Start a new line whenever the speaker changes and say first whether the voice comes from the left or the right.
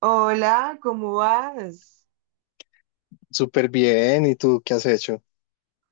right: Hola, ¿cómo vas?
left: Súper bien, ¿y tú qué has hecho?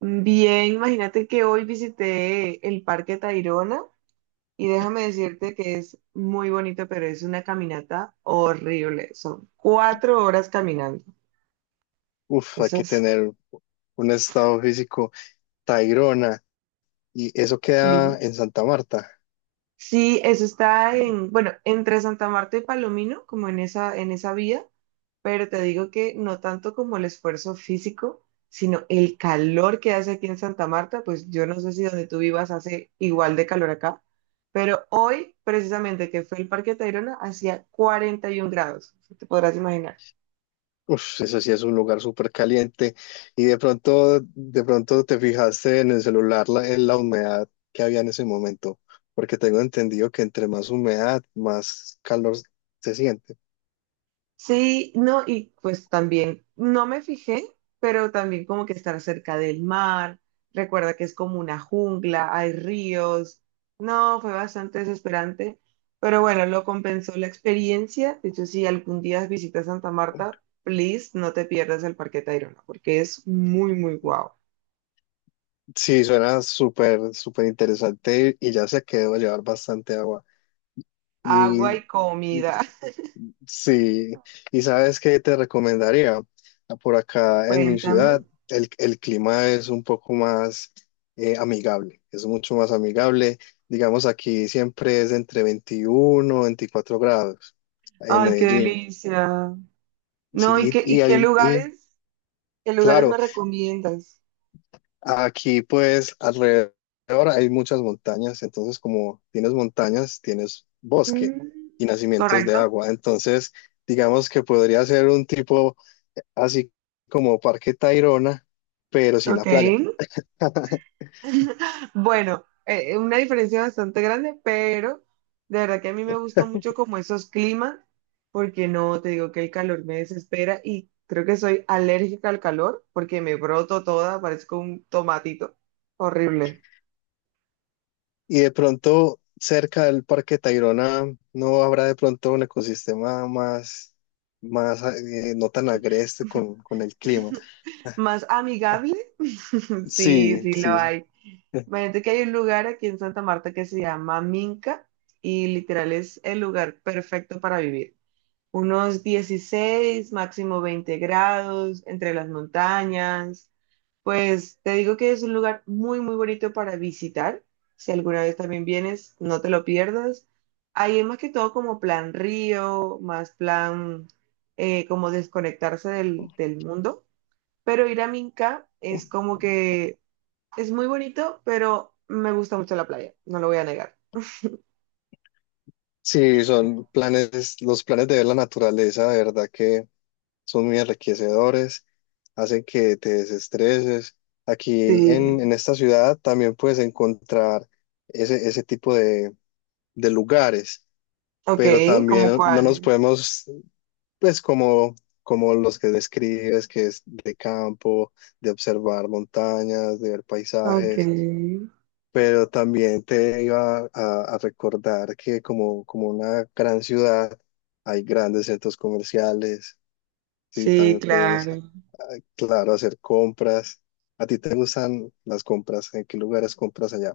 right: Bien, imagínate que hoy visité el Parque Tayrona y déjame decirte que es muy bonito, pero es una caminata horrible. Son 4 horas caminando.
left: Uf, hay
right: Eso
left: que
right: es,
left: tener un estado físico Tayrona, y eso
right: sí.
left: queda en Santa Marta.
right: Sí, eso está en, bueno, entre Santa Marta y Palomino, como en esa, vía, pero te digo que no tanto como el esfuerzo físico, sino el calor que hace aquí en Santa Marta, pues yo no sé si donde tú vivas hace igual de calor acá, pero hoy, precisamente que fue el Parque Tayrona, hacía 41 grados, te podrás imaginar.
left: Uf, ese sí es un lugar súper caliente. Y de pronto te fijaste en el celular en la humedad que había en ese momento, porque tengo entendido que entre más humedad, más calor se siente.
right: Sí, no, y pues también, no me fijé, pero también como que estar cerca del mar, recuerda que es como una jungla, hay ríos, no, fue bastante desesperante, pero bueno, lo compensó la experiencia, de hecho, si algún día visitas Santa Marta, please, no te pierdas el Parque Tayrona, porque es muy, muy guau.
left: Sí, suena súper, súper interesante y ya se quedó a llevar bastante agua.
right: Agua
left: Y
right: y comida,
left: Sí, y sabes qué te recomendaría. Ah, por acá en mi ciudad,
right: cuéntame.
left: el clima es un poco más amigable, es mucho más amigable. Digamos, aquí siempre es entre 21, o 24 grados en
right: Ay, qué
left: Medellín.
right: delicia. No,
left: Sí,
right: qué lugares me
left: claro,
right: recomiendas?
left: aquí pues alrededor hay muchas montañas, entonces como tienes montañas, tienes bosque
right: Mm,
left: y nacimientos de
right: correcto,
left: agua. Entonces, digamos que podría ser un tipo así como Parque Tayrona, pero sin la
right: ok.
left: playa.
right: Bueno, una diferencia bastante grande, pero de verdad que a mí me gustan mucho como esos climas, porque no, te digo que el calor me desespera y creo que soy alérgica al calor porque me broto toda, parezco un tomatito. Horrible.
left: Y de pronto, cerca del Parque Tayrona, no habrá de pronto un ecosistema más no tan agreste con el clima.
right: Más amigable, sí,
left: Sí,
right: sí lo
left: sí,
right: hay. Imagínate que hay un lugar aquí en Santa Marta que se llama Minca y literal es el lugar perfecto para vivir. Unos 16, máximo 20 grados, entre las montañas. Pues te digo que es un lugar muy, muy bonito para visitar. Si alguna vez también vienes, no te lo pierdas. Ahí es más que todo como plan río, más plan como desconectarse del mundo. Pero ir a Minca es como que es muy bonito, pero me gusta mucho la playa, no lo voy a negar.
left: sí, son planes, los planes de ver la naturaleza, de verdad que son muy enriquecedores, hacen que te desestreses. Aquí en,
right: Sí,
left: en esta ciudad también puedes encontrar ese tipo de lugares
right: ok,
left: pero
right: ¿como
left: también no nos
right: cuáles?
left: podemos, pues como los que describes, que es de campo, de observar montañas, de ver
right: Ok.
left: paisajes, pero también te iba a recordar que como una gran ciudad hay grandes centros comerciales, sí,
right: Sí,
left: también puedes,
right: claro.
left: claro, hacer compras. ¿A ti te gustan las compras? ¿En qué lugares compras allá?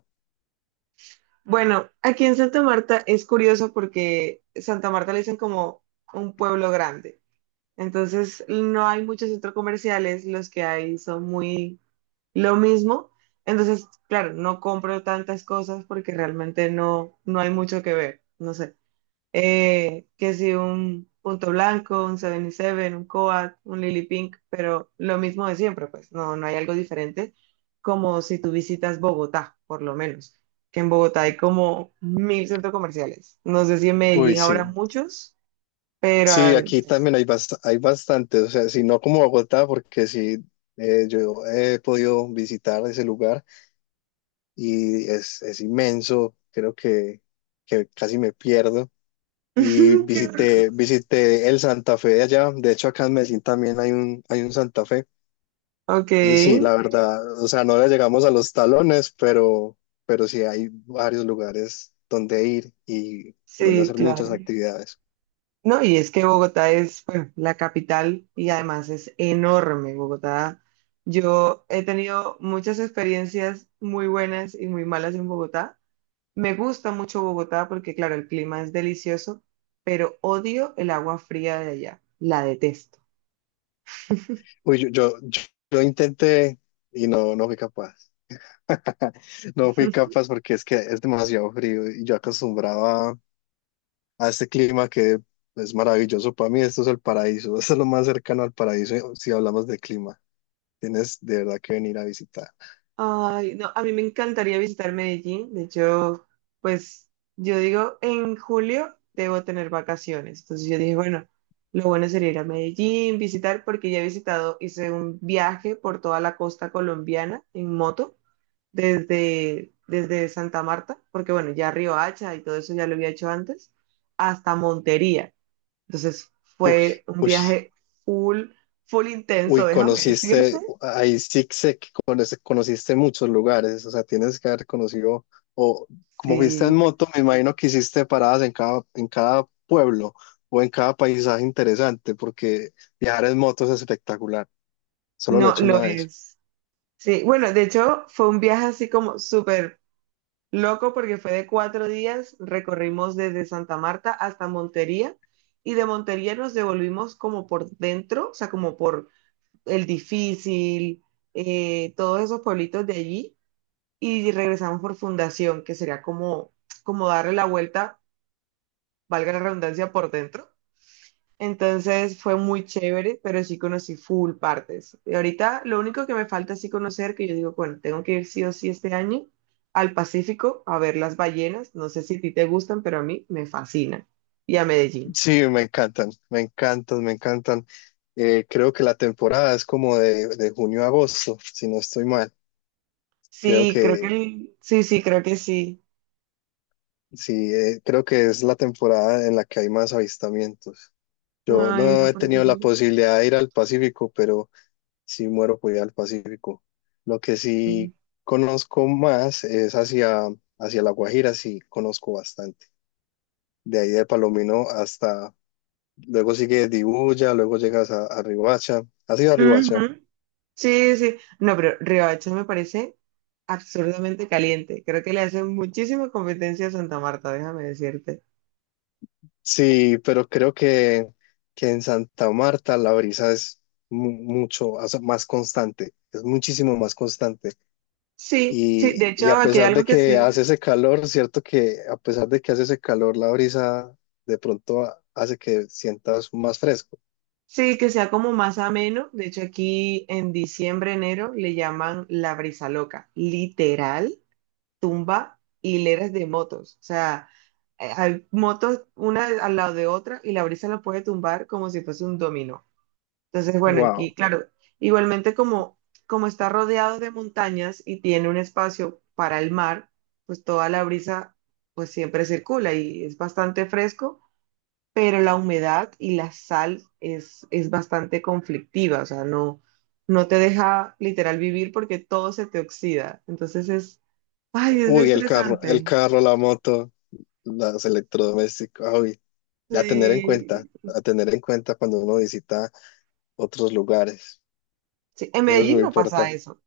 right: Bueno, aquí en Santa Marta es curioso porque Santa Marta le dicen como un pueblo grande. Entonces no hay muchos centros comerciales, los que hay son muy lo mismo. Entonces, claro, no compro tantas cosas porque realmente no, no hay mucho que ver. No sé. Que si un Punto Blanco, un 77, un Coat, un Lily Pink, pero lo mismo de siempre, pues no, no hay algo diferente, como si tú visitas Bogotá, por lo menos, que en Bogotá hay como mil centros comerciales. No sé si en
left: Uy,
right: Medellín
left: sí.
right: habrá muchos, pero...
left: Sí,
right: ay,
left: aquí también hay bastante, o sea, si no como Bogotá, porque sí, yo he podido visitar ese lugar y es inmenso, creo que casi me pierdo. Y
right: qué horror.
left: visité el Santa Fe de allá, de hecho acá en Medellín también hay un Santa Fe.
right: Ok,
left: Y sí, la, sí, verdad, o sea, no le llegamos a los talones, pero sí hay varios lugares donde ir y donde
right: sí,
left: hacer muchas
right: claro.
left: actividades.
right: No, y es que Bogotá es, bueno, la capital y además es enorme Bogotá. Yo he tenido muchas experiencias muy buenas y muy malas en Bogotá. Me gusta mucho Bogotá porque, claro, el clima es delicioso, pero odio el agua fría de allá. La detesto.
left: Uy, yo intenté y no, no fui capaz. No fui capaz porque es que es demasiado frío y yo acostumbraba a este clima que es maravilloso. Para mí esto es el paraíso, esto es lo más cercano al paraíso si hablamos de clima. Tienes de verdad que venir a visitar.
right: Ay, no, a mí me encantaría visitar Medellín. De hecho, pues yo digo, en julio debo tener vacaciones. Entonces yo dije, bueno, lo bueno sería ir a Medellín, visitar, porque ya he visitado, hice un viaje por toda la costa colombiana en moto, desde Santa Marta, porque bueno, ya Hacha y todo eso ya lo había hecho antes, hasta Montería. Entonces
left: Uy,
right: fue un
left: uy.
right: viaje full, full intenso,
left: Uy,
right: déjame decirte.
left: conociste, ahí sí sé que conociste muchos lugares, o sea, tienes que haber conocido, o como fuiste en
right: Sí,
left: moto, me imagino que hiciste paradas en cada pueblo o en cada paisaje interesante, porque viajar en moto es espectacular, solo lo he
right: no,
left: hecho
right: lo
left: una vez.
right: es. Sí, bueno, de hecho fue un viaje así como súper loco porque fue de 4 días, recorrimos desde Santa Marta hasta Montería y de Montería nos devolvimos como por dentro, o sea, como por El Difícil, todos esos pueblitos de allí y regresamos por Fundación, que sería como, como darle la vuelta, valga la redundancia, por dentro, entonces fue muy chévere, pero sí conocí full partes. Y ahorita lo único que me falta así conocer, que yo digo, bueno, tengo que ir sí o sí este año al Pacífico a ver las ballenas. No sé si a ti te gustan, pero a mí me fascinan. Y a Medellín.
left: Sí, me encantan, me encantan, me encantan. Creo que la temporada es como de junio a agosto, si no estoy mal. Creo
right: Sí, creo que
left: que
right: sí, sí, creo que sí.
left: sí, creo que es la temporada en la que hay más avistamientos. Yo
right: Ay,
left: no
right: no
left: he
right: parece.
left: tenido la
right: Ujú.
left: posibilidad de ir al Pacífico, pero sí muero por ir al Pacífico. Lo que sí conozco más es hacia La Guajira, sí conozco bastante. De ahí de Palomino hasta, luego sigue Dibuya, luego llegas a Riohacha. ¿Has ido a Riohacha?
right: Sí, sí. No, pero Riohacha me parece absurdamente caliente. Creo que le hace muchísima competencia a Santa Marta, déjame decirte.
left: Sí, pero creo que en Santa Marta la brisa es mucho, o sea, más constante, es muchísimo más constante.
right: Sí, sí,
left: Y,
right: de hecho,
left: y a
right: aquí hay
left: pesar de
right: algo que
left: que
right: sí.
left: hace ese calor, cierto que a pesar de que hace ese calor, la brisa de pronto hace que sientas más fresco.
right: Sí, que sea como más ameno. De hecho, aquí en diciembre, enero, le llaman la brisa loca. Literal, tumba hileras de motos. O sea, hay motos una al lado de otra y la brisa la puede tumbar como si fuese un dominó. Entonces, bueno, aquí,
left: Wow.
right: claro, igualmente como, como está rodeado de montañas y tiene un espacio para el mar, pues toda la brisa pues siempre circula y es bastante fresco, pero la humedad y la sal es bastante conflictiva, o sea, no, no te deja literal vivir porque todo se te oxida. Entonces es, ay, es
left: Uy, el carro, el
right: estresante.
left: carro, la moto, los electrodomésticos. Uy, a tener en cuenta,
right: Sí,
left: a tener en cuenta cuando uno visita otros lugares.
right: sí, en
left: Eso es
right: Medellín
left: muy
right: no pasa
left: importante.
right: eso.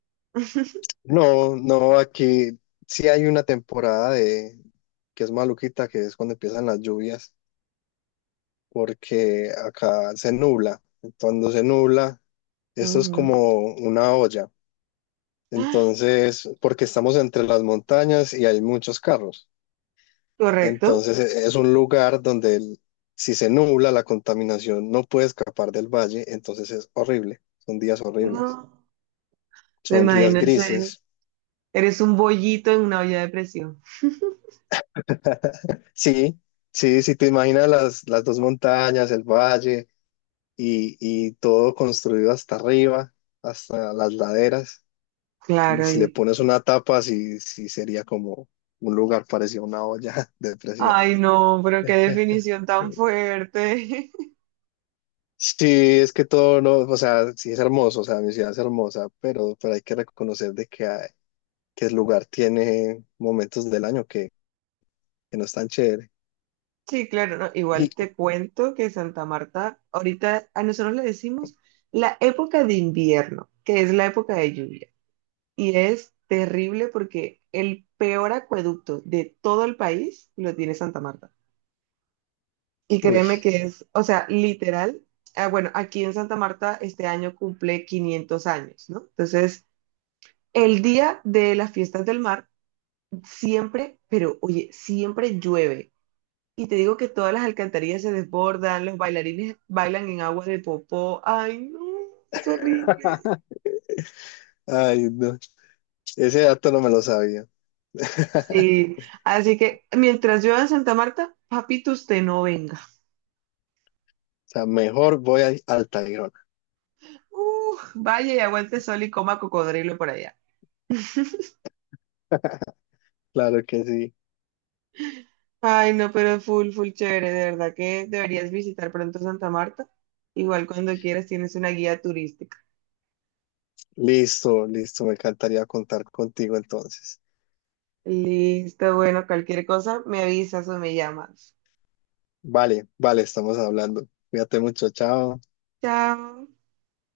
left: No, no, aquí sí hay una temporada de que es maluquita, que es cuando empiezan las lluvias porque acá se nubla. Cuando se nubla, esto es
right: Ujú.
left: como una olla. Entonces, porque estamos entre las montañas y hay muchos carros.
right: ¿Correcto?
left: Entonces, es un lugar donde si se nubla, la contaminación no puede escapar del valle. Entonces, es horrible. Son días horribles.
right: No, me
left: Son días
right: imagino ese,
left: grises.
right: eres un bollito en una olla de presión.
left: Sí, sí, si te imaginas las dos montañas, el valle y todo construido hasta arriba, hasta las laderas. Y
right: Claro,
left: si le
right: y,
left: pones una tapa, sí, sí sería como un lugar parecido a una olla de presión.
right: ay, no, pero qué definición tan fuerte.
left: Sí, es que todo no, o sea, sí es hermoso, o sea, mi ciudad es hermosa, pero hay que reconocer de que, que el lugar tiene momentos del año que no están chévere.
right: Sí, claro, ¿no?
left: Y,
right: Igual te cuento que Santa Marta, ahorita a nosotros le decimos la época de invierno, que es la época de lluvia. Y es terrible porque el peor acueducto de todo el país lo tiene Santa Marta. Y
left: uy,
right: créeme que es, o sea, literal, ah, bueno, aquí en Santa Marta este año cumple 500 años, ¿no? Entonces, el día de las fiestas del mar siempre, pero oye, siempre llueve. Y te digo que todas las alcantarillas se desbordan, los bailarines bailan en agua de popó. Ay, no, es horrible.
left: ay, no, ese dato no me lo sabía.
right: Sí, así que mientras llueva en Santa Marta, papito, usted no venga.
left: O sea, mejor voy a Altairona.
right: Vaya y aguante sol y coma cocodrilo por allá.
left: Claro que sí.
right: Ay, no, pero full, full chévere, de verdad que deberías visitar pronto Santa Marta. Igual cuando quieras tienes una guía turística.
left: Listo, listo, me encantaría contar contigo entonces.
right: Listo, bueno, cualquier cosa me avisas o me llamas.
left: Vale, vale, estamos hablando. Cuídate mucho, chao.
right: Chao.